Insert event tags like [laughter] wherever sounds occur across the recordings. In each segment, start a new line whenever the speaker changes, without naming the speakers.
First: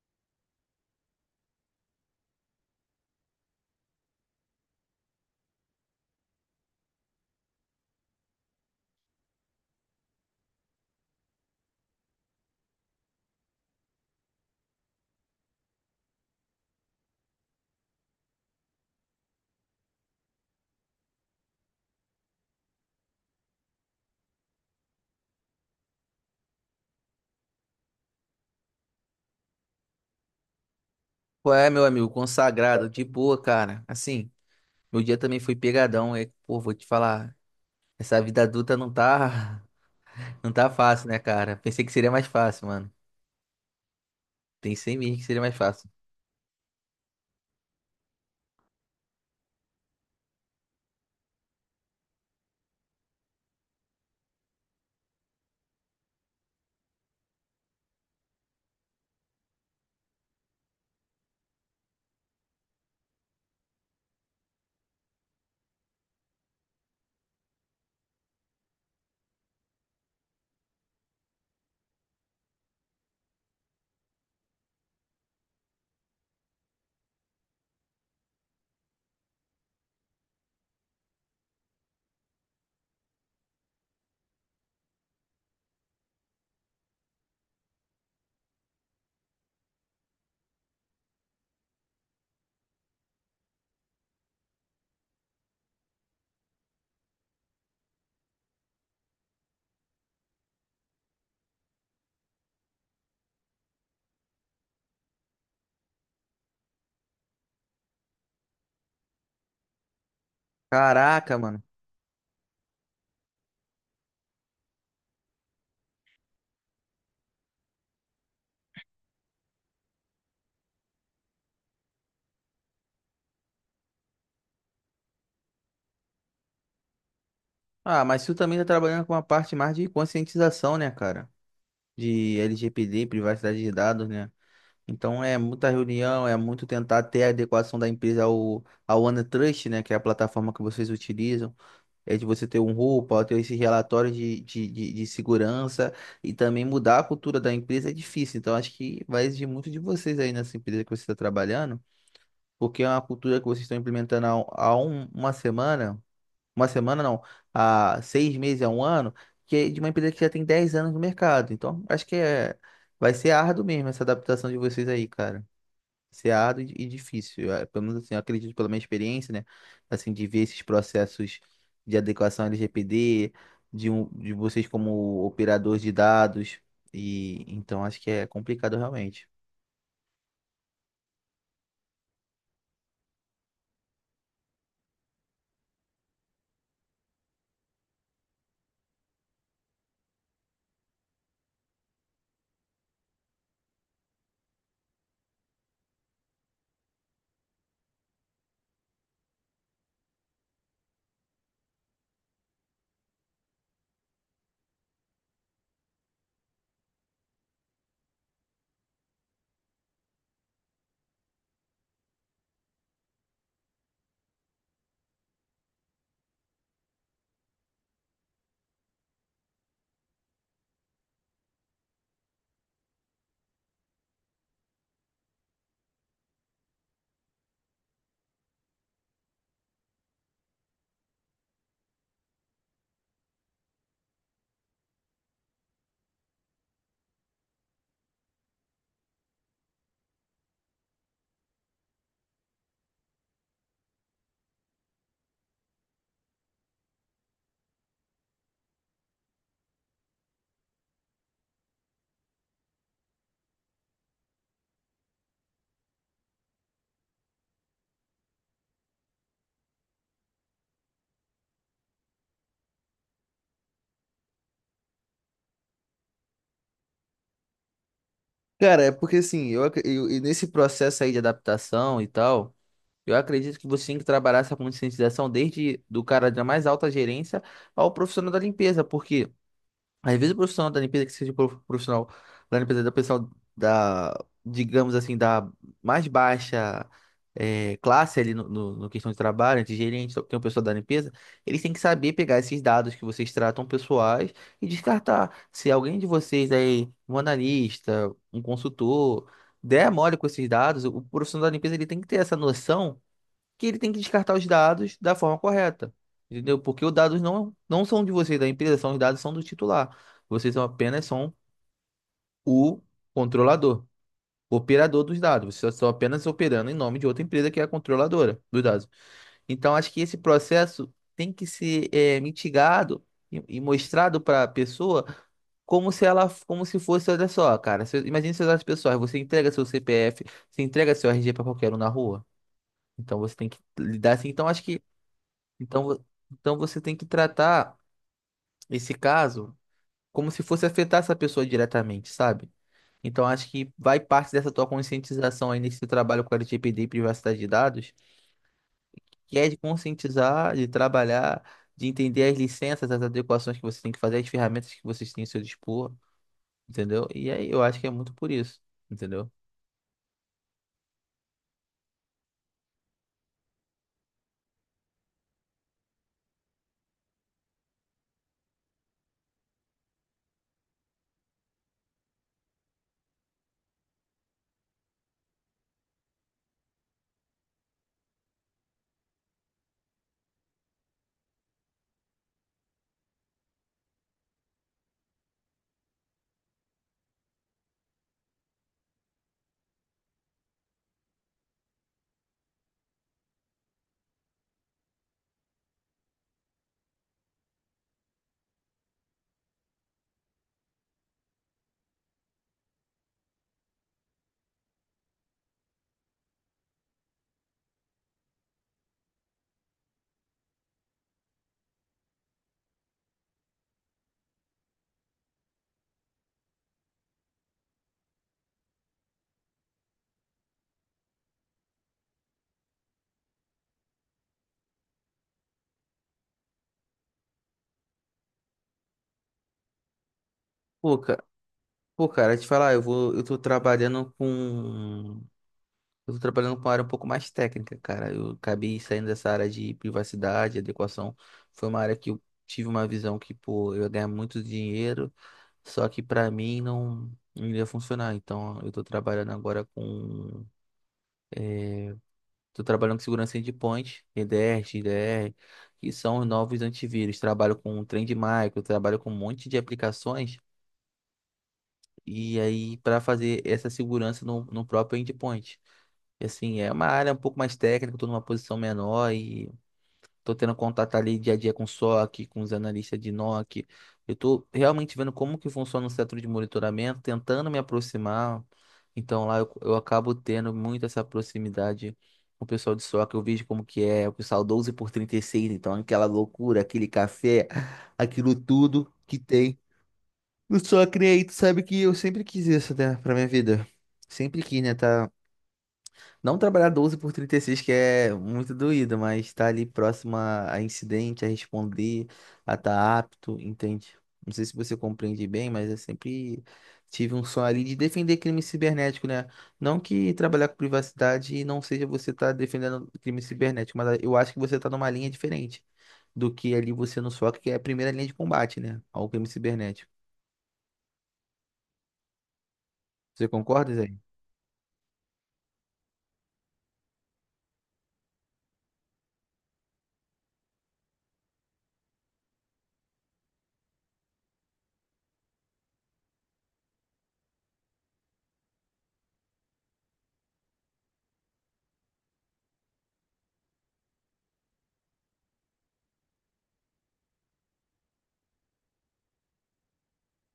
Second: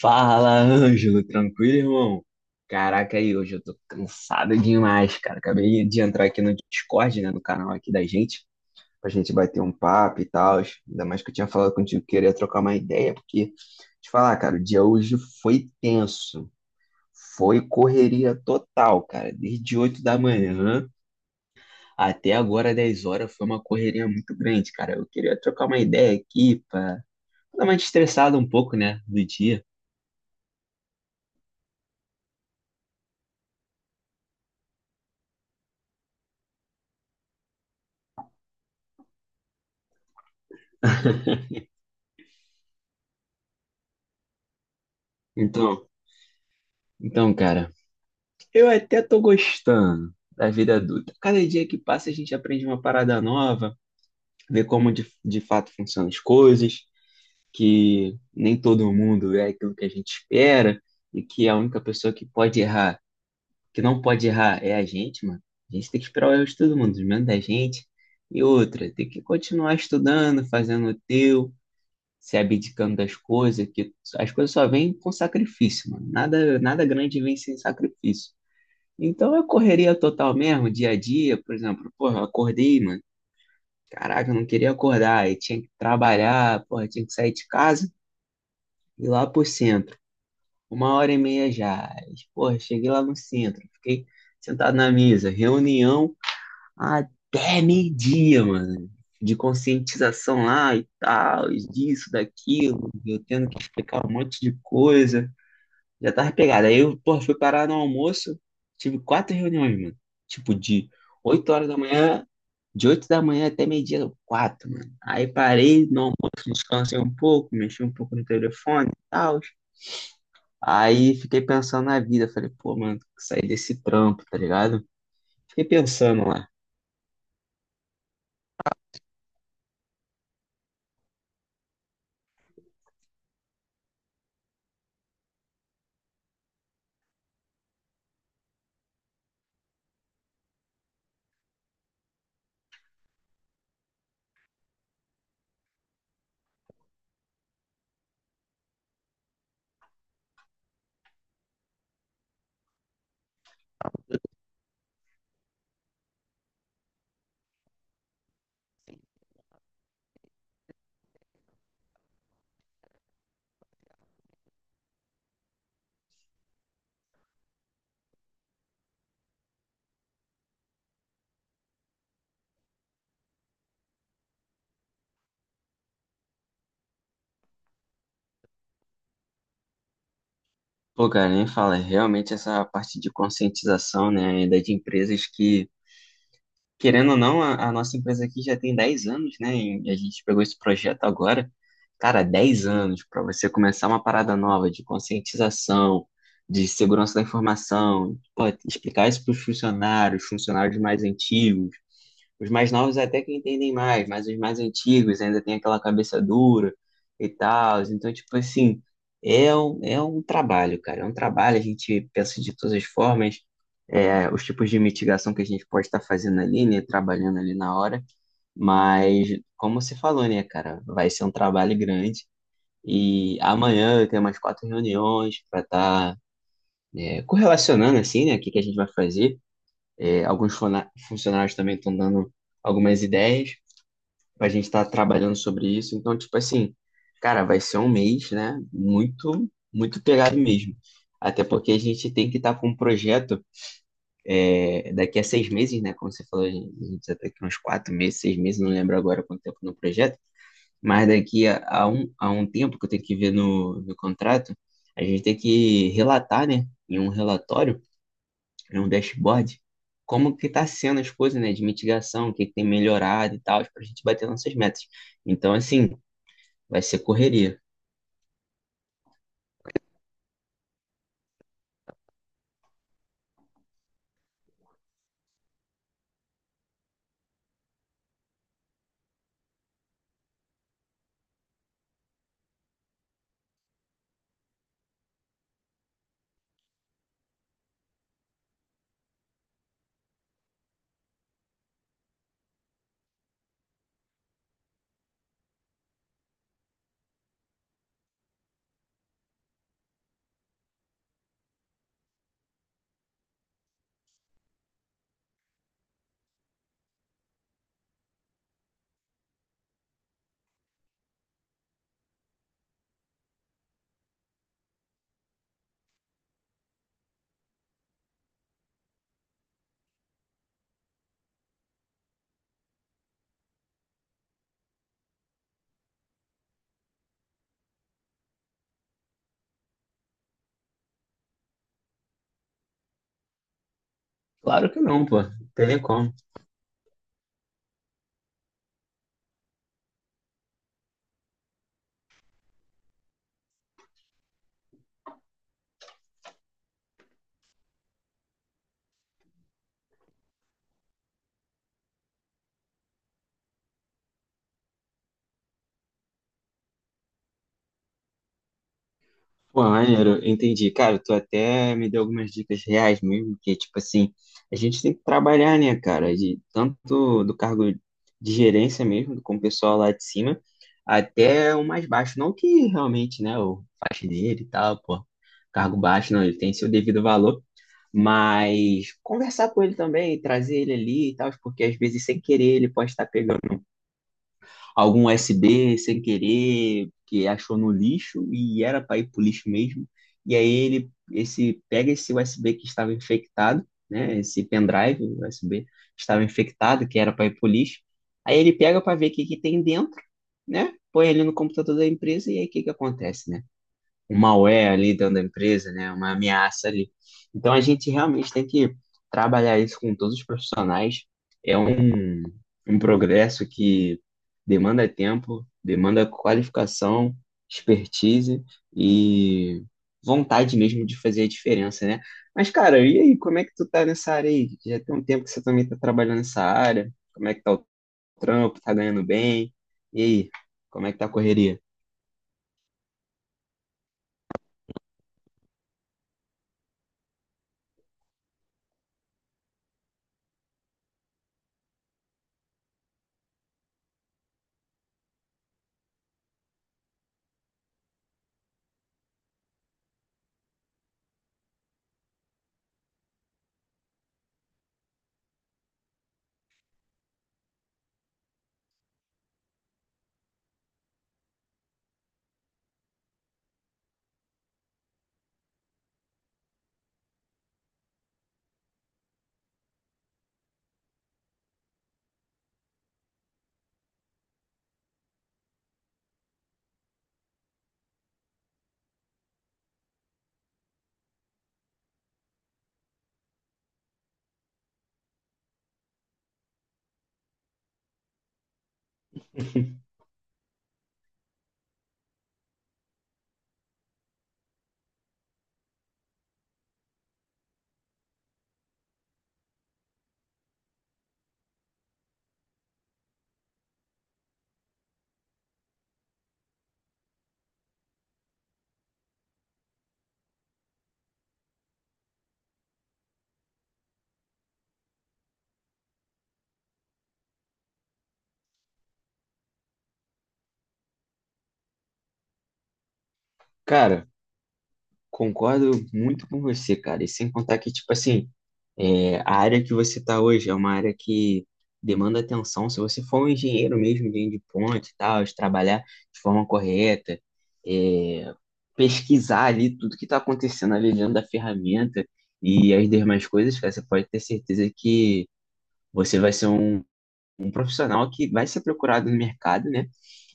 Fala, Ângelo, tranquilo, irmão? Caraca, aí hoje eu tô cansado demais, cara. Acabei de entrar aqui no Discord, né, no canal aqui da gente, pra gente bater um papo e tal. Ainda mais que eu tinha falado contigo que queria trocar uma ideia, porque, te falar, cara, o dia hoje foi tenso. Foi correria total, cara. Desde 8 da manhã até agora 10 horas foi uma correria muito grande, cara. Eu queria trocar uma ideia aqui pra dar uma estressada um pouco, né, do dia.
Qual é, meu amigo? Consagrado, de boa, cara. Assim, meu dia também foi pegadão. Pô, vou te falar, essa vida adulta não tá, [laughs] não tá fácil, né, cara? Pensei que seria mais fácil, mano. Pensei mesmo que seria mais fácil.
Então, então, cara. Eu até tô gostando da vida adulta. Cada dia que passa, a gente aprende uma parada nova, vê como de fato funcionam as coisas, que nem todo mundo é aquilo que a gente espera e que a única pessoa que pode errar, que não pode errar, é a gente, mano. A gente tem que esperar o erro de todo mundo, menos da gente. E outra, tem que continuar estudando, fazendo o teu, se abdicando das coisas, que as coisas só vêm com sacrifício, mano. Nada, nada grande vem sem sacrifício. Então eu correria total mesmo, dia a dia, por exemplo, porra, eu acordei, mano. Caraca, eu não queria acordar, e tinha que trabalhar, porra, tinha que sair de casa e ir lá pro centro. 1 hora e meia já. Aí, porra, cheguei lá no centro, fiquei sentado na mesa, reunião até meio-dia, mano. De conscientização lá e tal, disso, daquilo, eu tendo que explicar um monte de coisa. Já tava pegado. Aí eu, porra, fui parar no almoço. Tive 4 reuniões, mano. Tipo, de
Caraca,
8
mano.
horas da manhã, de 8 da manhã até meio-dia, quatro, mano. Aí parei no almoço, descansei um pouco, mexi um pouco no telefone e tal. Aí fiquei pensando na vida. Falei, pô, mano, tem que sair desse trampo, tá ligado? Fiquei pensando lá.
Ah, mas tu também tá trabalhando com uma parte mais de conscientização, né, cara? De LGPD, privacidade de dados, né? Então é muita reunião, é muito tentar ter a adequação da empresa ao OneTrust, né? Que é a plataforma que vocês utilizam. É de você ter um roupa, ter esses relatórios de segurança e também mudar a cultura da empresa é difícil. Então, acho que vai exigir muito de vocês aí nessa empresa que você está trabalhando, porque é uma cultura que vocês estão implementando há uma semana não, há seis meses, há um ano, que é de uma empresa que já tem 10 anos no mercado. Então, vai ser árduo mesmo essa adaptação de vocês aí, cara, ser árduo e difícil. Ah, pelo menos assim, eu acredito pela minha experiência, né? Assim, de ver esses processos de adequação LGPD, de vocês como operador de dados. E então acho que é complicado realmente.
Pô, cara, nem fala, realmente essa parte de conscientização, né, ainda de empresas que querendo ou não, a nossa empresa aqui já tem 10 anos, né? E a gente pegou esse projeto agora. Cara, 10 anos para você começar uma parada nova de conscientização, de segurança da informação, pô, explicar isso para os funcionários, funcionários mais antigos, os mais novos até que entendem mais, mas os mais antigos ainda tem aquela cabeça dura e tal. Então, tipo assim, é um trabalho, cara. É um trabalho, a gente pensa de todas as formas, é, os tipos de mitigação que a gente pode estar fazendo ali, né? Trabalhando ali na hora. Mas, como você falou, né, cara, vai ser um trabalho grande. E amanhã eu tenho umas 4 reuniões para estar é, correlacionando, assim, né, o que que a gente vai fazer. É, alguns funcionários também estão dando algumas ideias. A gente tá trabalhando sobre isso. Então, tipo assim, cara, vai ser um mês, né? Muito, muito pegado mesmo. Até porque a gente tem que estar com um projeto é, daqui a 6 meses, né? Como você falou, a gente já tá aqui uns 4 meses, 6 meses, não lembro agora quanto tempo no projeto. Mas daqui a um tempo que eu tenho que ver no, no contrato, a gente tem que relatar, né? Em um relatório, em um dashboard, como que tá sendo as coisas, né? De mitigação, o que que tem melhorado e tal, para a gente bater nossas metas. Então, assim, vai ser correria.
Cara, é porque assim, e nesse processo aí de adaptação e tal, eu acredito que você tem que trabalhar essa conscientização desde do cara da mais alta gerência ao profissional da limpeza, porque às vezes o profissional da limpeza, que seja o profissional da limpeza da pessoal da, digamos assim, da mais baixa classe ali no questão de trabalho, de gerente, tem o pessoal da limpeza, eles têm que saber pegar esses dados que vocês tratam pessoais e descartar. Se alguém de vocês aí, um analista, um consultor, der mole com esses dados, o profissional da limpeza ele tem que ter essa noção que ele tem que descartar os dados da forma correta, entendeu? Porque os dados não são de vocês, da empresa, são, os dados são do titular. Vocês são apenas são o controlador, operador dos dados. Vocês estão apenas operando em nome de outra empresa que é a controladora dos dados. Então, acho que esse processo tem que ser mitigado e mostrado para a pessoa como se ela, como se fosse, olha só, cara, se, imagine seus dados pessoais, você entrega seu CPF, você entrega seu RG para qualquer um na rua. Então, você tem que lidar assim. Então, acho
Claro que
que
não, pô. Não tem nem
então, vo-
como.
então você tem que tratar esse caso como se fosse afetar essa pessoa diretamente, sabe? Então acho que vai parte dessa tua conscientização aí nesse trabalho com a LGPD e privacidade de dados, que é de conscientizar, de trabalhar, de entender as licenças, as adequações que você tem que fazer, as ferramentas que vocês têm ao seu dispor, entendeu? E aí eu acho que é muito por isso, entendeu?
Pô, maneiro, entendi. Cara, tu até me deu algumas dicas reais mesmo, que, tipo assim, a gente tem que trabalhar, né, cara? De, tanto do cargo de gerência mesmo, com o pessoal lá de cima, até o mais baixo. Não que realmente, né, o faxineiro e tal, pô, cargo baixo, não, ele tem seu devido valor, mas conversar com ele também, trazer ele ali e tal, porque às vezes, sem querer, ele pode estar pegando algum USB sem querer, que achou no lixo e era para ir pro lixo mesmo. E aí ele esse pega esse USB que estava infectado, né, esse pendrive USB que estava infectado, que era para ir pro lixo. Aí ele pega para ver o que que tem dentro, né? Põe ele no computador da empresa e aí o que que acontece, né? Um malware ali dentro da empresa, né? Uma ameaça ali. Então a gente realmente tem que trabalhar isso com todos os profissionais. É um, um progresso que demanda tempo, demanda qualificação, expertise e vontade mesmo de fazer a diferença, né? Mas, cara, e aí, como é que tu tá nessa área aí? Já tem um tempo que você também tá trabalhando nessa área. Como é que tá o trampo? Tá ganhando bem? E aí, como é
Pô,
que tá a
cara,
correria?
pô, cara, te falar, eu tô trabalhando com uma área um pouco mais técnica, cara. Eu acabei saindo dessa área de privacidade, adequação. Foi uma área que eu tive uma visão que, pô, eu ia ganhar muito dinheiro, só que pra mim não iria funcionar. Então, eu tô trabalhando agora com... Tô trabalhando com segurança endpoint, EDR, XDR, que são os novos antivírus. Trabalho com Trend Micro, trabalho com um monte de aplicações. E aí, para fazer essa segurança no próprio endpoint. E, assim, é uma área um pouco mais técnica, estou numa posição menor e tô tendo contato ali dia a dia com o SOC, com os analistas de NOC. Eu tô realmente vendo como que funciona o setor de monitoramento, tentando me aproximar. Então lá eu acabo tendo muito essa proximidade com o pessoal de SOC. Eu vejo como que é o pessoal 12 por 36, então aquela loucura, aquele café, aquilo tudo que tem.
[laughs]
No SOC, né? Tu sabe que eu sempre quis isso, né, pra minha vida. Sempre quis, né, tá, não trabalhar 12 por 36, que é muito doído, mas estar ali próximo a incidente, a responder, a estar apto, entende? Não sei se você compreende bem, mas eu sempre tive um sonho ali de defender crime cibernético, né? Não que trabalhar com privacidade não seja você estar defendendo crime cibernético, mas eu acho que você está numa linha diferente do que ali você no SOC, que é a primeira linha de combate, né? Ao crime cibernético. Você concorda, Zé?
Cara, concordo muito com você, cara. E sem contar que, tipo assim, é, a área que você está hoje é uma área que demanda atenção. Se você for um engenheiro mesmo, engenheiro de ponte e tal, de trabalhar de forma correta, é, pesquisar ali tudo que está acontecendo ali dentro da ferramenta e as demais coisas, cara, você pode ter certeza que você vai ser um profissional que vai ser procurado no mercado, né?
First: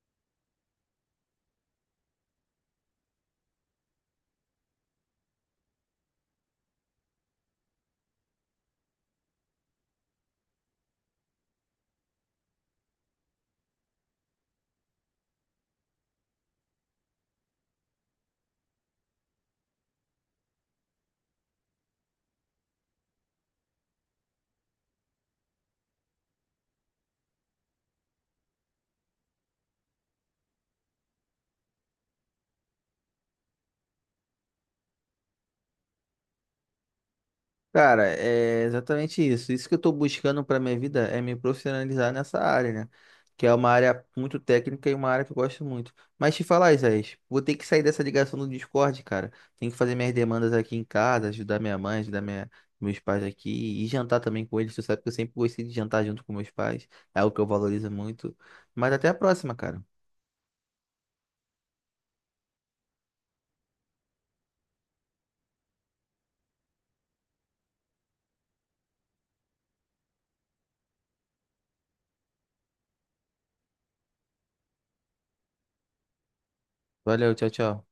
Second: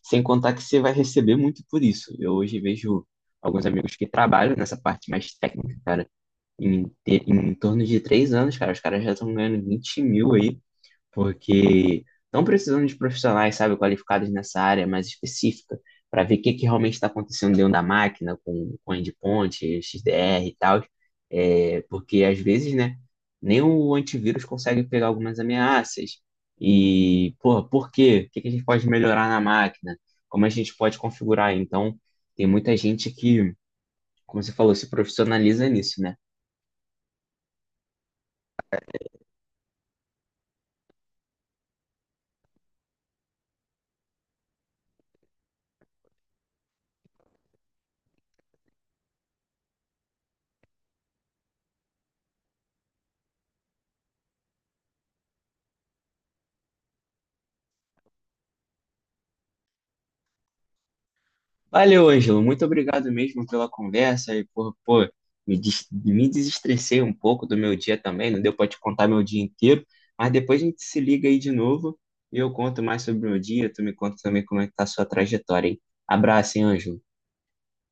Sem contar que você vai receber muito por isso. Eu hoje vejo alguns amigos que trabalham nessa parte mais técnica, cara. Em torno de 3 anos, cara, os caras já estão ganhando 20 mil aí porque estão precisando de profissionais, sabe, qualificados nessa área mais específica, para ver o que realmente está acontecendo dentro da máquina, com endpoint, XDR e tal, é, porque às vezes, né, nem o antivírus consegue pegar algumas ameaças. E, porra, por quê? O que a gente pode melhorar na máquina? Como a gente pode configurar? Então, tem muita gente que, como você falou, se profissionaliza nisso, né?
Cara, é exatamente isso. Isso que eu estou buscando para minha vida é me profissionalizar nessa área, né? Que é uma área muito técnica e uma área que eu gosto muito. Mas te falar, Isaías, vou ter que sair dessa ligação do Discord, cara. Tenho que fazer minhas demandas aqui em casa, ajudar minha mãe, meus pais aqui e jantar também com eles. Tu sabe que eu sempre gostei de jantar junto com meus pais. É algo que eu valorizo muito. Mas até a próxima, cara.
Valeu, Ângelo. Muito obrigado mesmo pela conversa e por, pô, me desestressei um pouco do meu dia também. Não deu para te contar meu dia inteiro, mas depois a gente se liga aí de novo e eu conto mais sobre o meu dia. Tu me conta também como é que tá a sua trajetória, hein? Abraço, hein, Ângelo.
Valeu, tchau, tchau.